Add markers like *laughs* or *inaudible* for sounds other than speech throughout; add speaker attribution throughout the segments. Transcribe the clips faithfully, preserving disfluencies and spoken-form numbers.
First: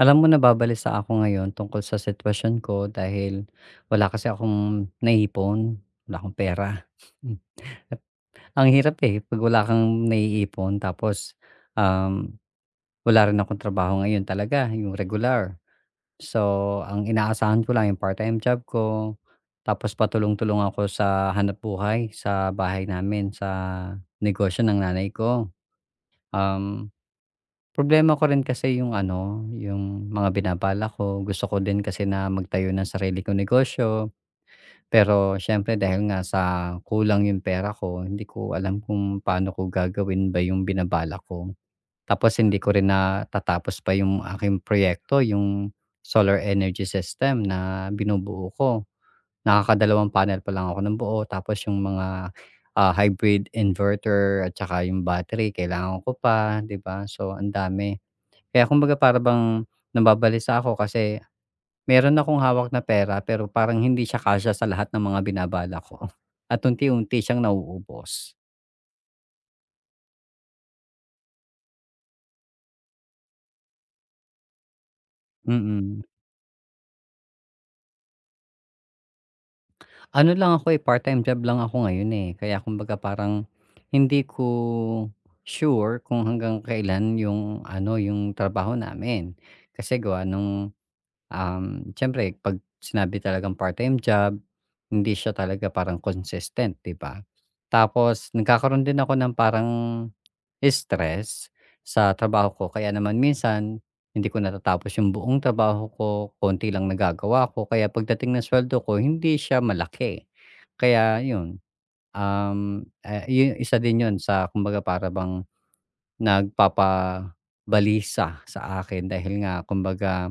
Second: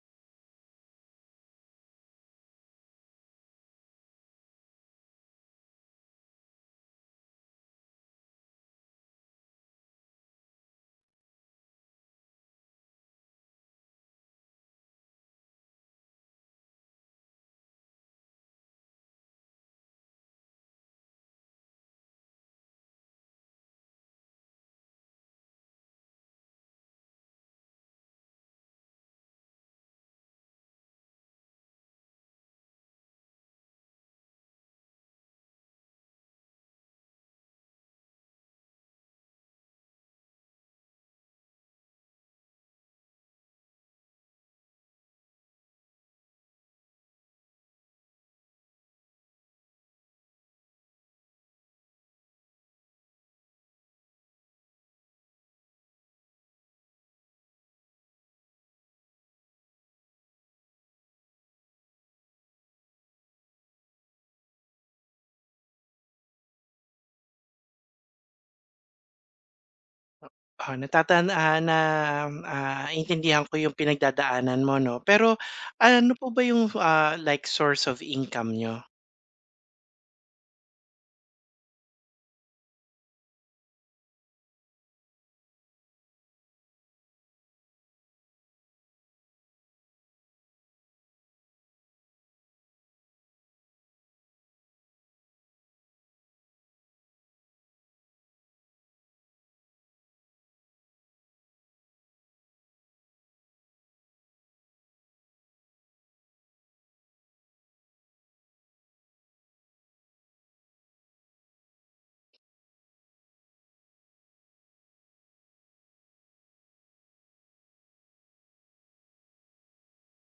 Speaker 1: Alam mo nababalisa ako ngayon tungkol sa sitwasyon ko dahil wala kasi akong naipon, wala akong pera. *laughs* Hmm, ang hirap, eh, 'pag wala kang naiipon tapos, um, wala rin akong trabaho ngayon talaga, yung regular. So, ang inaasahan ko lang yung part-time job ko, tapos patulong-tulong ako sa hanap hanapbuhay sa bahay namin, sa negosyo ng nanay ko. Um Problema ko rin kasi yung ano, yung mga binabala ko. Gusto ko din kasi na magtayo ng sarili kong negosyo. Pero siyempre dahil nga sa kulang yung pera ko, hindi ko alam kung paano ko gagawin ba yung binabala ko. Tapos hindi ko rin natatapos pa yung aking proyekto, yung solar energy system na binubuo ko. Nakakadalawang panel pa lang ako ng buo. Tapos yung mga ah, hybrid inverter at saka yung battery, kailangan ko pa, di ba? So, ang dami. Kaya kumbaga para bang nababalisa ako kasi meron akong hawak na pera pero parang hindi siya kasya sa lahat ng mga binabala ko *laughs* at unti-unti siyang nauubos.
Speaker 2: Ah, natatan ah, na, ah, intindihan ko yung pinagdadaanan mo 'no. Pero
Speaker 1: Mm.
Speaker 2: ano po ba yung, ah, like source of income niyo?
Speaker 1: Ano lang ako, eh, part-time job lang ako ngayon, eh, kaya kumbaga parang hindi ko sure kung hanggang kailan yung ano, yung trabaho namin. Kasi gawa nung Um, siyempre 'pag sinabi talagang part-time job, hindi siya talaga parang consistent, 'di ba? Tapos nagkakaroon din ako ng parang stress sa trabaho ko kaya naman minsan hindi ko natatapos yung buong trabaho ko, konti lang nagagawa ko kaya pagdating ng sweldo ko hindi siya malaki. Kaya yun, um, ah, yu isa din yun sa kumbaga para bang nagpapabalisa sa akin dahil nga kumbaga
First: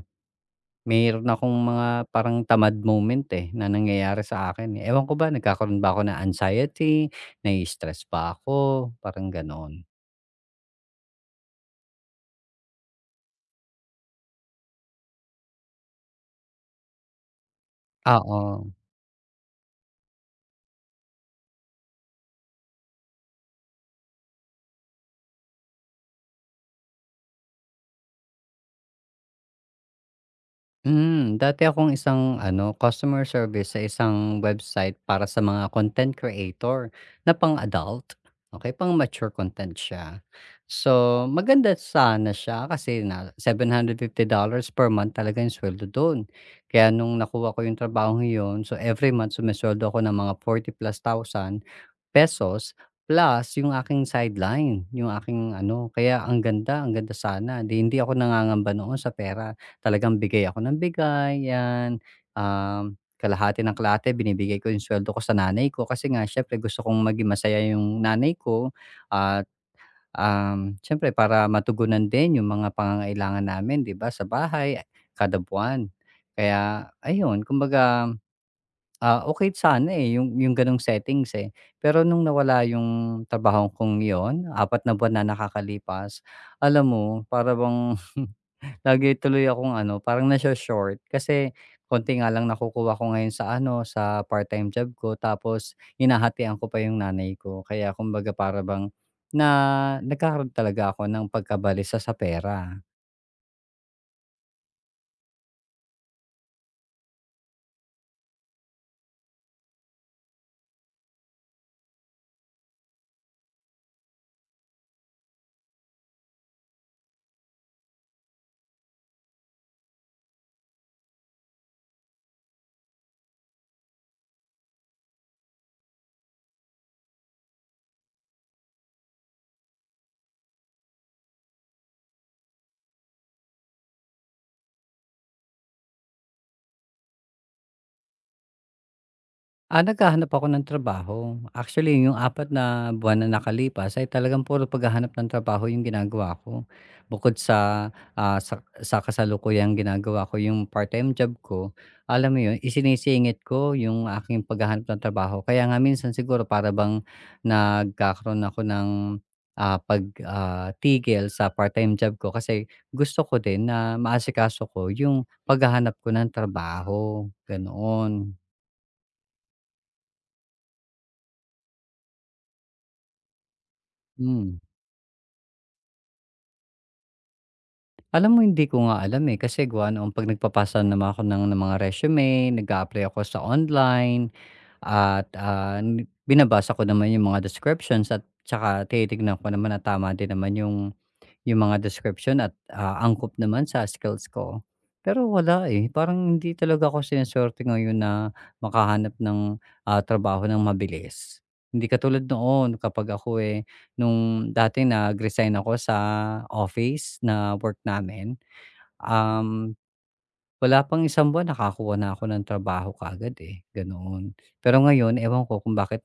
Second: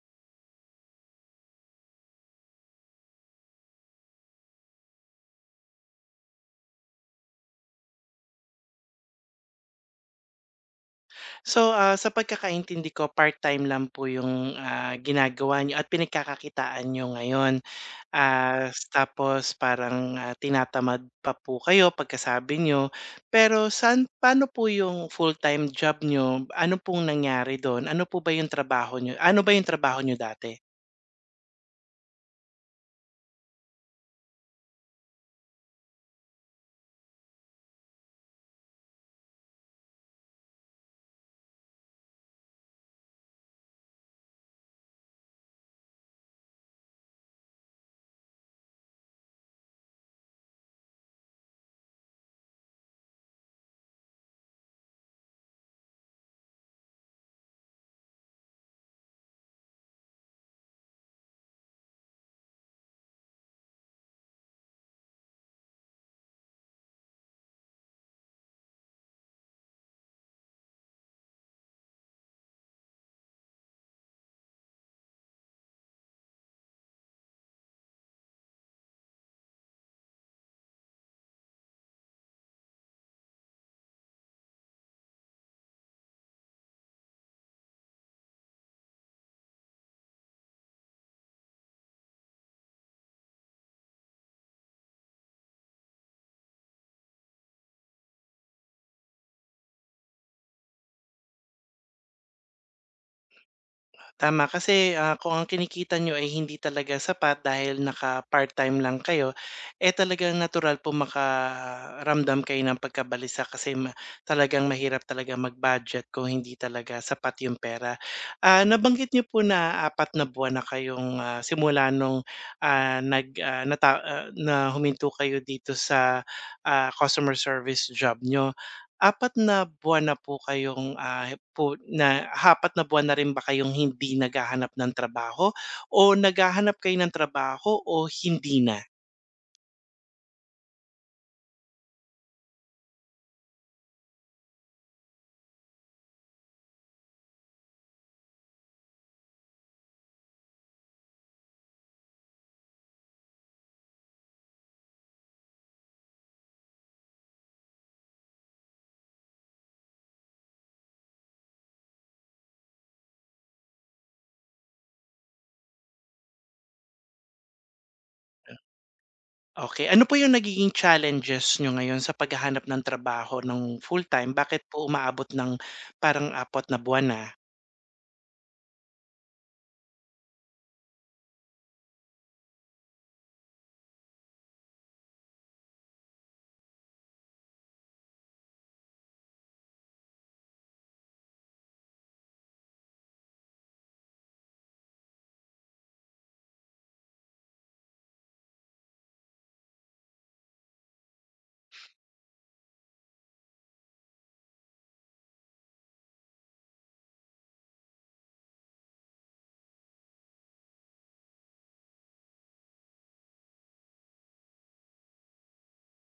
Speaker 1: meron akong mga parang tamad moment, eh, na nangyayari sa akin, eh. Ewan ko ba nagkakaroon ba ako ng anxiety, nai-stress ba ako, parang gano'n.
Speaker 2: So, ah, sa pagkakaintindi ko part-time lang po yung, ah, ginagawa niyo at pinagkakakitaan niyo ngayon. Ah,
Speaker 1: Oo.
Speaker 2: tapos parang, ah, tinatamad pa po kayo pagkasabi niyo. Pero saan paano po yung full-time job niyo? Ano pong nangyari do'n? Ano po ba yung trabaho niyo ano ba yung trabaho niyo dati?
Speaker 1: Hmm, dati akong isang ano, customer service sa isang website para sa mga content creator na pang-adult. Okay, pang-mature content siya. So, maganda sana siya kasi na seven hundred fifty dollars per month talaga yung sweldo dun. Kaya nung nakuha ko yung trabaho yun, so every month sumesuweldo ako ng mga forty plus thousand pesos plus yung aking sideline, yung aking ano, kaya ang ganda, ang ganda sana. 'Di hindi ako nangangamba noon sa pera. Talagang bigay ako ng bigay, 'yan. Um, kalahati ng kalahati binibigay ko yung suweldo ko sa nanay ko kasi nga siyempre gusto kong maging masaya yung nanay ko at, um, siyempre para matugunan din yung mga pangangailangan namin, 'di ba, sa bahay kada buwan. Kaya ayun, kumbaga Ah, okay sana, eh, yung yung gano'ng settings, eh. Pero nung nawala yung trabaho kong yon apat na buwan na nakakalipas, alam mo para bang *laughs* lagi tuloy akong ano, parang naso-short kasi konti nga lang nakukuha ko ngayon sa ano, sa part-time job ko tapos hinahatian ko pa yung nanay ko. Kaya kumbaga para bang na nagkaroon talaga ako ng pagkabalisa sa pera.
Speaker 2: Tama, kasi, ah, kung ang kinikita niyo ay hindi talaga sapat dahil naka-part-time lang kayo, eh, talagang natural po makaramdam kayo ng pagkabalisa kasi ma talagang mahirap talaga mag-budget kung hindi talaga sapat yung pera. Ah, nabanggit niyo po na apat na buwan na kayong, ah, simula nung, ah, nag, ah, nata ah, na huminto kayo dito sa, ah, customer service job niyo. Apat na buwan na po kayong, ah, po na apat na buwan na rin ba kayong hindi naghahanap ng trabaho o naghahanap kayo ng trabaho o hindi na?
Speaker 1: Ah, naghahanap ako ng trabaho. Actually, yung apat na buwan na nakalipas ay talagang puro paghahanap ng trabaho yung ginagawa ko. Bukod sa, ah, sa sa kasalukuyang ginagawa ko yung part-time job ko, alam mo yun, isinisingit ko yung aking paghahanap ng trabaho. Kaya nga minsan siguro para bang nagkakaroon ako ng, ah, pag ah, tigil sa part-time job ko kasi gusto ko din na maasikaso ko yung paghahanap ko ng trabaho, ganoon.
Speaker 2: Okay, ano po yung nagiging challenges niyo ngayon sa paghahanap ng trabaho ng full-time?
Speaker 1: Hmm.
Speaker 2: Bakit po umaabot ng parang apat na buwan na?
Speaker 1: Alam mo hindi ko nga alam, eh, kasi gawa noong 'pag nagpapasa naman ako ng ng mga resume, nag apply ako sa online at, ah, ni binabasa ko naman yung mga descriptions at tsaka tinitignan ko naman na tama din naman yung yung mga description at, ah, angkop naman sa skills ko. Pero wala, eh, parang hindi talaga ako sinusuwerte ngayon na makahanap ng, ah, trabaho ng mabilis. Hindi katulad noon kapag ako, eh, nung dati nag-resign ako sa office na work namin. Um, wala pang isang buwan nakakuha na ako ng trabaho kaagad, eh, ganoon. Pero ngayon ewan ko kung bakit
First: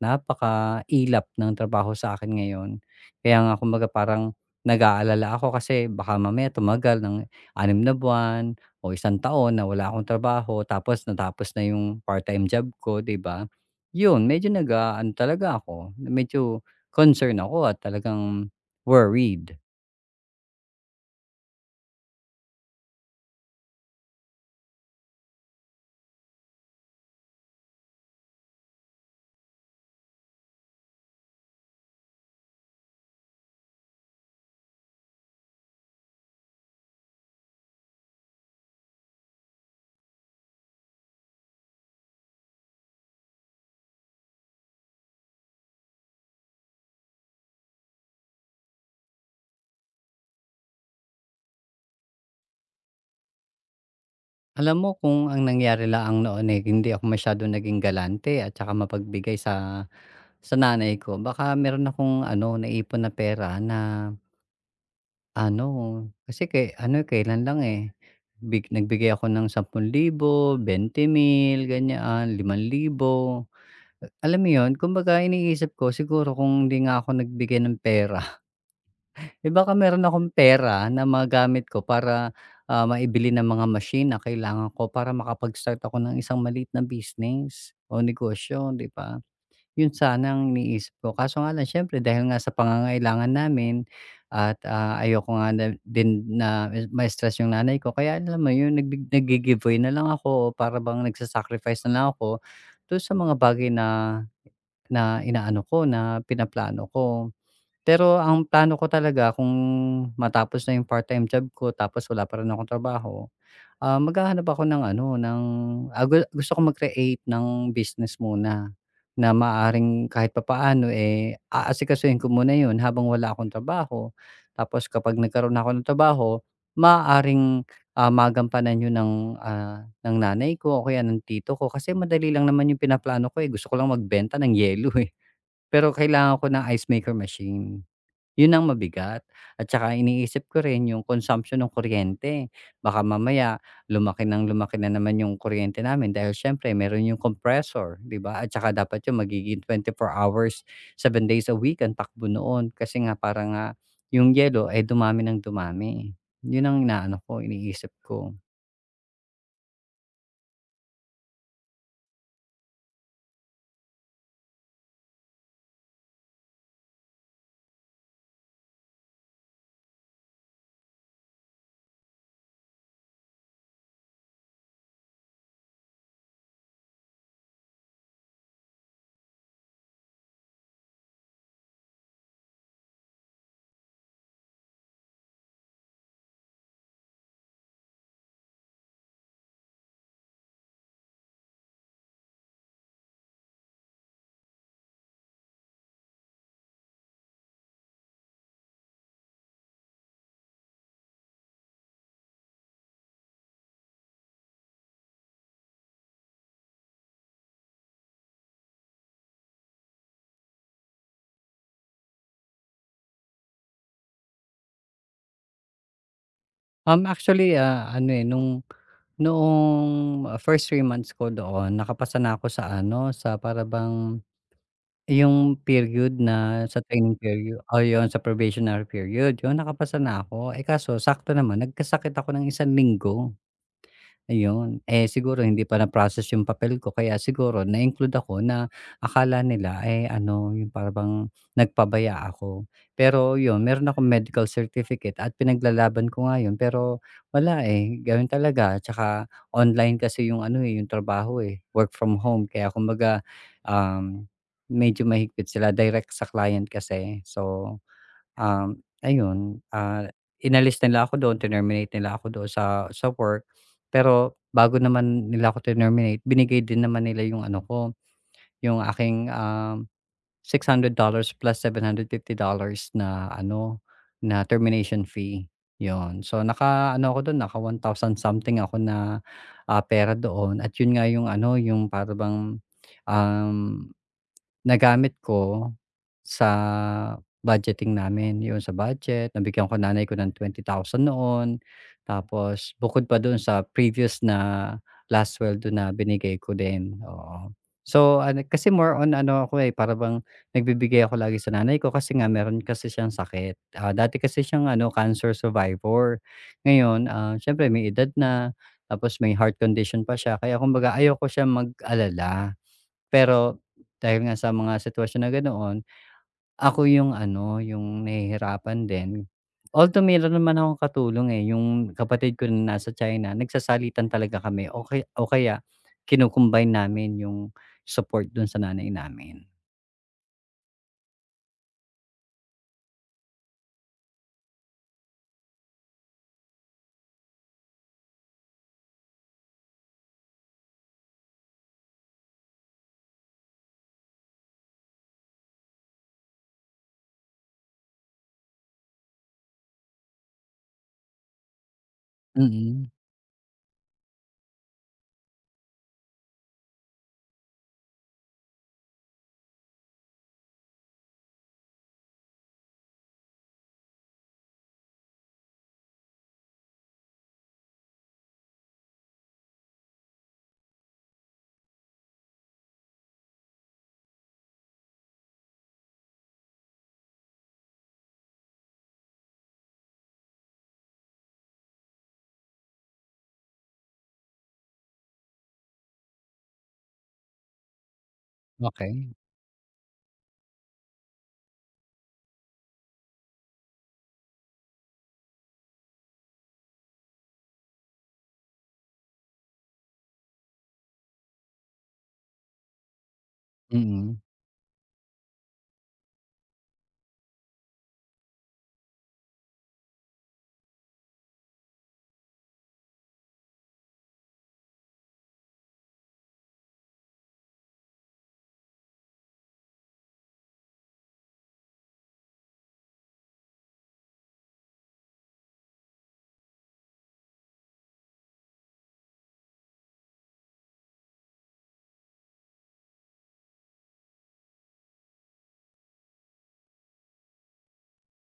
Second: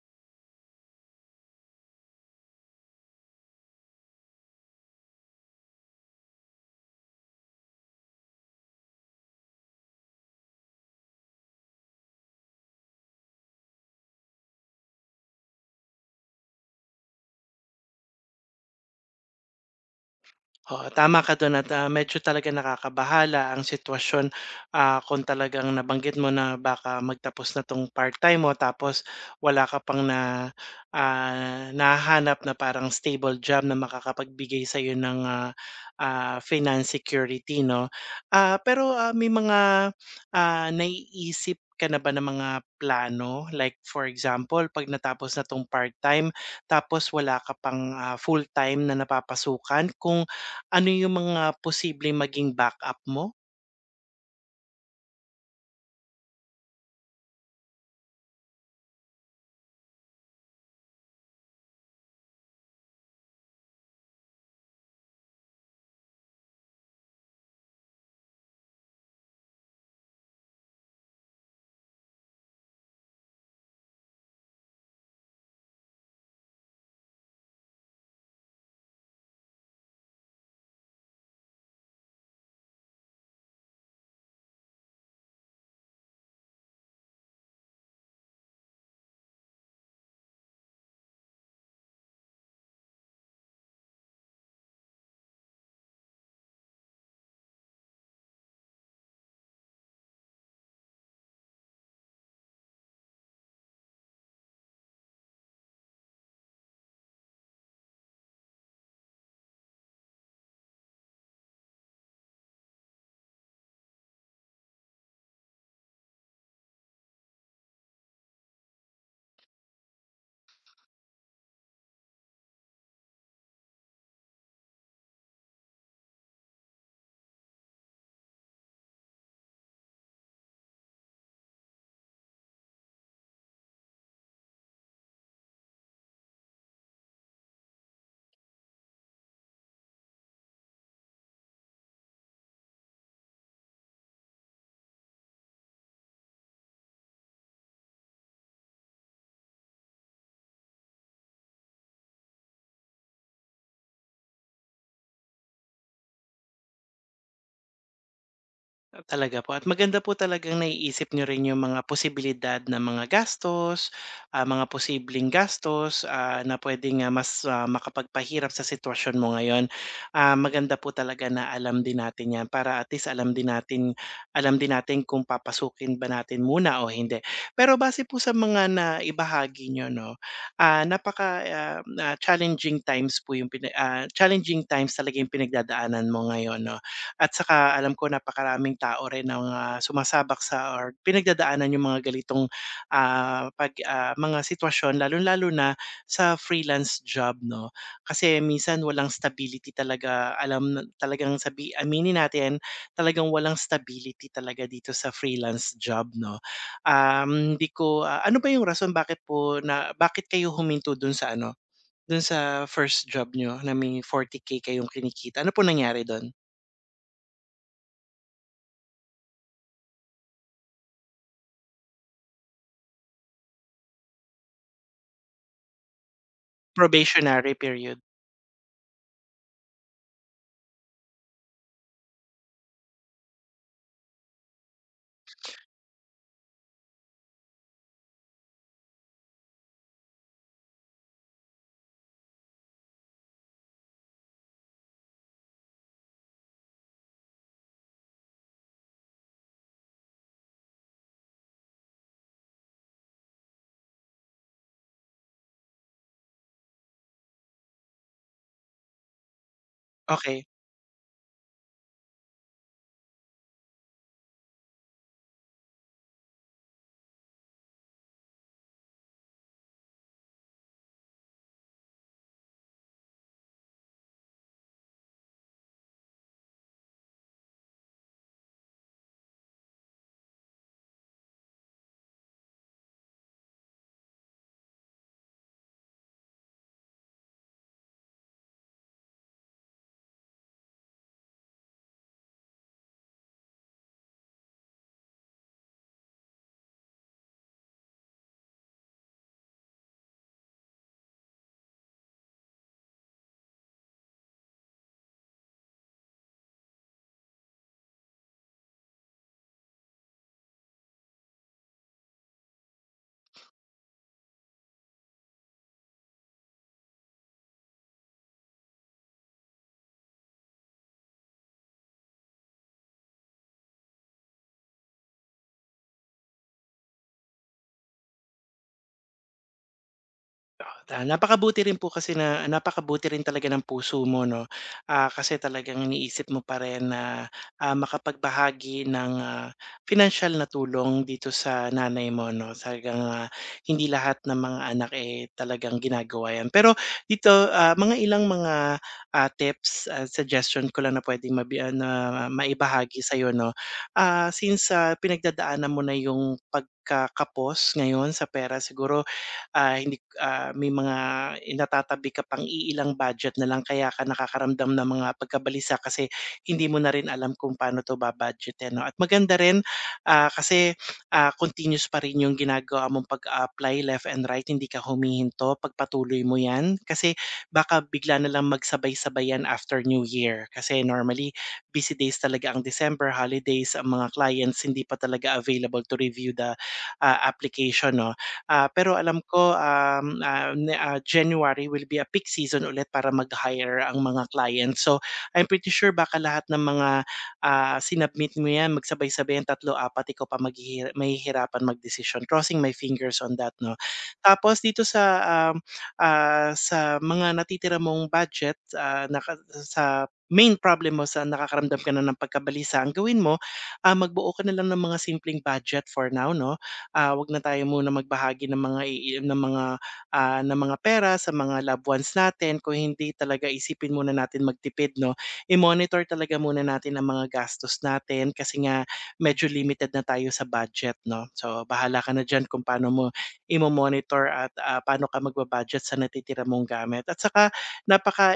Speaker 1: ilap ng trabaho sa akin ngayon. Kaya nga kumbaga parang nag-aalala ako kasi baka mamaya tumagal ng anim na buwan o isang taon na wala akong trabaho tapos natapos na yung part-time job ko, 'di ba? Yun, medyo nag-aano talaga ako, medyo concern ako at talagang worried.
Speaker 2: Oo, tama ka dun at, ah, medyo talaga nakakabahala ang sitwasyon, ah, kung talagang nabanggit mo na baka magtapos na 'tong part-time mo tapos wala ka pang na, ah, nahahanap na parang stable job na makakapagbigay sa sa'yo ng, ah, ah, finance security 'no. Ah, pero, ah, may mga, ah, naiisip ka na ba na mga plano? Like for example, 'pag natapos na 'tong part-time tapos wala ka pang, ah, full-time na napapasukan, kung ano yung mga posibleng maging backup mo?
Speaker 1: Alam mo kung ang nangyari laang noon, eh, hindi ako masyadong naging galante at saka mapagbigay sa sa nanay ko. Baka meron akong ano, naipon na pera na ano, kasi kay ano, kailan lang, eh, big nagbigay ako ng ten thousand, twenty thousand, ganyan, limang libo. Alam mo 'yun, kumbaga iniisip ko siguro kung hindi nga ako nagbigay ng pera eh, baka meron akong pera na magamit ko para, ah, maibili ng mga machine na kailangan ko para makapag-start ako ng isang maliit na business o negosyo, 'di ba? 'Yun sana ang iniisip ko, kaso nga lang siyempre dahil nga sa pangangailangan namin at, ah, ayoko nga na din na ma-stress yung nanay ko kaya alam mo 'yun, nagbi naggi-giveaway na lang ako para bang nagsa na lang ako to sa mga bagay na na inaano ko, na pinaplano ko. Pero ang plano ko talaga kung matapos na yung part-time job ko tapos wala pa rin akong trabaho, ah, maghahanap ako ng ano, ng ah, gu gusto ko mag-create ng business muna na maaring kahit papaano, eh, aasikasuhin ko muna yun habang wala akong trabaho. Tapos kapag nagkaroon na ako ng trabaho, maaaring, ah, magampanan yun ng, ah, ng nanay ko o kaya ng tito ko kasi madali lang naman yung pinaplano ko, eh, gusto ko lang magbenta ng yelo, eh. Pero kailangan ko ng ice maker machine. Yun ang mabigat at saka iniisip ko rin yung consumption ng kuryente. Baka mamaya lumaki ng lumaki na naman yung kuryente namin dahil siyempre meron yung compressor, 'di ba? At saka dapat yung magiging four hours, seven days a week ang takbo noon kasi nga parang nga yung yelo ay dumami ng dumami. Yun ang inaano ko, iniisip ko.
Speaker 2: Talaga po, at maganda po talagang naiisip nyo rin yung mga posibilidad na mga gastos, ah, mga posibleng gastos, ah, na puwedeng, ah, mas, ah, makapagpahirap sa sitwasyon mo ngayon. Ah, maganda po talaga na alam din natin 'yan para at least alam din natin alam din natin kung papasukin ba natin muna o hindi. Pero base po sa mga naibahagi nyo 'no, ah, napaka, um, ah, challenging times po yung pina ah, challenging times talaga yung pinagdadaanan mo ngayon 'no. At saka alam ko napakaraming tao rin ang, ah, sumasabak sa or pinagdadaanan yung mga ganitong, ah, 'pag, ah, mga sitwasyon lalo lalo na sa freelance job 'no. Kasi minsan walang stability talaga, alam na talagang sabi aminin natin, talagang walang stability talaga dito sa freelance job 'no. Um, hindi ko ah, ano ba yung rason bakit po na bakit kayo huminto dun sa ano, dun sa first job nyo na may forty K kayong kinikita, ano po nangyari dun?
Speaker 1: Um, actually, ah, ano, eh, nung noong uh, first three months ko doon nakapasa na ako sa ano, sa parabang yung period na sa training
Speaker 2: Probationary
Speaker 1: period o
Speaker 2: period,
Speaker 1: yun sa probationary period, yun nakapasa na ako. Eh, kaso sakto naman nagkasakit ako ng isang linggo. Ayun. Eh, siguro hindi pa na-process yung papel ko kaya siguro na-include ako na akala nila, eh, ano, yung parang nagpabaya ako. Pero yun, meron akong medical certificate at pinaglalaban ko nga yun pero wala, eh, gawin talaga. Tsaka online kasi yung ano, eh, yung trabaho, eh, work from home kaya kumbaga, um, medyo mahigpit sila direct sa client kasi. So Um, ayun, ah,
Speaker 2: okey.
Speaker 1: inalis nila ako do'n, tinerminate nila ako doon sa sa work. Pero bago naman nila ako tinerminate, binigay din naman nila yung ano ko, yung aking, um, six hundred dollars plus seven hundred fifty dollars na ano, na termination fee, yon. So, naka-ano ako doon naka one thousand something ako na, ah, pera doon at yun nga yung ano, yung parang bang, um nagamit ko sa budgeting namin, 'yun sa budget. Nabigyan ko nanay ko ng twenty thousand noon. Tapos bukod pa do'n sa previous na last sweldo na binigay ko din, oo. So, ano kasi more on ano ako, eh, para bang nagbibigay ako lagi sa nanay ko kasi nga meron kasi siyang sakit. Ah, dati kasi siyang ano, cancer survivor. Ngayon, ah, siyempre may edad na, tapos may heart condition pa siya. Kaya kumbaga ayaw ko siya mag-alala. Pero dahil nga sa mga sitwasyon na ganoon, ako yung ano, yung nahihirapan din. Although meron naman akong katulong, eh, yung kapatid ko na nasa China, nagsasalitan talaga kami o kaya o kaya kino namin yung support dun sa nanay namin.
Speaker 2: Ah, napakabuti rin po kasi na napakabuti rin talaga ng puso mo 'no, ah, kasi talagang iniisip mo pa rin na, ah, makapagbahagi ng, ah, pinansiyal na tulong dito sa nanay mo 'no. Talagang, ah, hindi lahat ng mga anak, eh, talagang ginagawa 'yan. Pero dito, ah, mga ilang mga, ah, tips at suggestion ko lang na puwedeng mabi ah, na
Speaker 1: Mm.
Speaker 2: maibahagi sa'yo 'no. Ah, since, ah, pinagdadaanan mo na yung pagkakapos ngayon sa pera, siguro ah, hindi ah, may mga natatabi ka pang iilang budget na lang kaya ka nakakaramdam ng mga pagkabalisa, kasi hindi mo na rin alam kung paano 'to ba-budgetin 'no. At maganda rin, ah, kasi, ah, continuous pa rin yung ginagawa mong pag apply left and right, hindi ka humihinto, pagpatuloy mo 'yan. Kasi baka bigla na lang magsabay-sabay 'yan after New Year kasi normally busy days talaga ang December, holidays, ang mga clients hindi pa talaga available to review the, ah, application 'no. Ah, pero
Speaker 1: Okey.
Speaker 2: alam ko, um, ah, ne ah, January will be a peak season ulit para mag-hire ang mga clients. So, I'm pretty sure baka lahat ng mga, ah, sinubmit mo 'yan magsabay-sabay ang tatlo apat, ikaw pa maghihi mahihirapan decision. Crossing my fingers on that 'no.
Speaker 1: Mm,
Speaker 2: Tapos dito sa, um, ah, sa mga natitira mong budget, ah, naka sa main problem mo sa nakakaramdam ka na ng pagkabalisa, ang gawin mo, ah, magbuo ka na lang ng mga simpleng budget for now 'no. Ah, wag na tayo muna magbahagi ng mga ii ng mga, ah, ng mga pera sa mga loved ones natin, kung hindi talaga isipin muna natin magtipid 'no. I-monitor talaga muna natin ang mga gastos natin kasi nga medyo limited na tayo sa budget 'no. So, bahala ka na diyan kung paano mo imo-monitor at, ah, paano ka magba-budget sa natitira mong gamit. At saka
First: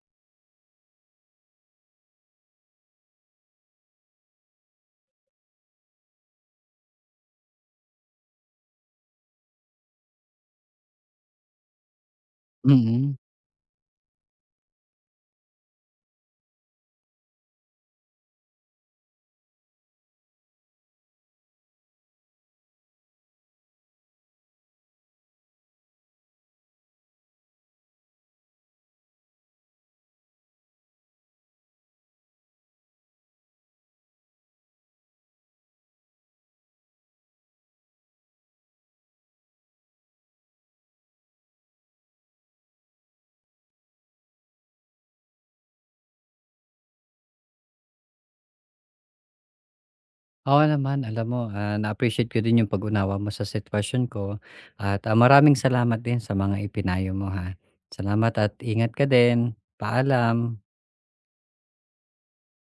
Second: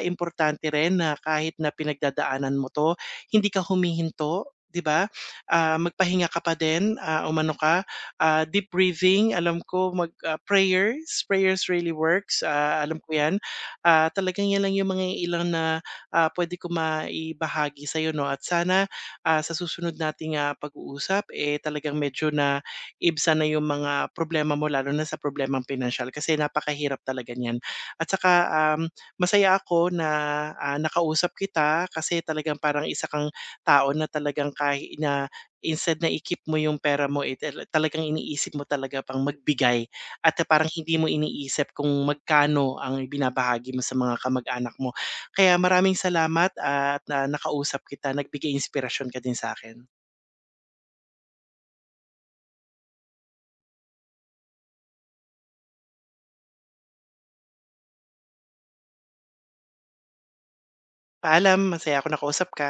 Speaker 2: importante rin na kahit na pinagdadaanan mo 'to, hindi ka humihinto, 'di ba? Ah, magpahinga ka pa din, ah, umano ka ah, deep breathing, alam ko mag ah, prayers, prayers really works, ah, alam ko
Speaker 1: mm.
Speaker 2: 'yan. Ah, talagang 'yan lang 'yung mga ilang na, ah, puwede ko maibahagi sa'yo 'no, at sana, ah, sa susunod nating, ah, pag-uusap, eh, talagang medyo naibsan na 'yung mga problema mo lalo na sa problemang pinansiyal kasi napakahirap talaga niyan. At saka, um, masaya ako na, ah, nakausap kita kasi talagang parang isa kang tao na talagang kahi na instead na i-keep mo yung pera mo, eh, tala talagang iniisip mo talaga pang magbigay, at eh, parang hindi mo iniisip kung magkano ang ibinabahagi mo sa mga kamag-anak mo. Kaya maraming salamat at na nakausap kita, nagbigay inspirasyon ka din sa akin.
Speaker 1: Oo naman, alam mo, ah, na-appreciate ko din yung pag-unawa mo sa sitwasyon ko at, ah, maraming salamat din sa mga ipinayo mo, ha. Salamat at ingat ka din. Paalam.
Speaker 2: Paalam, masaya ako nakausap ka.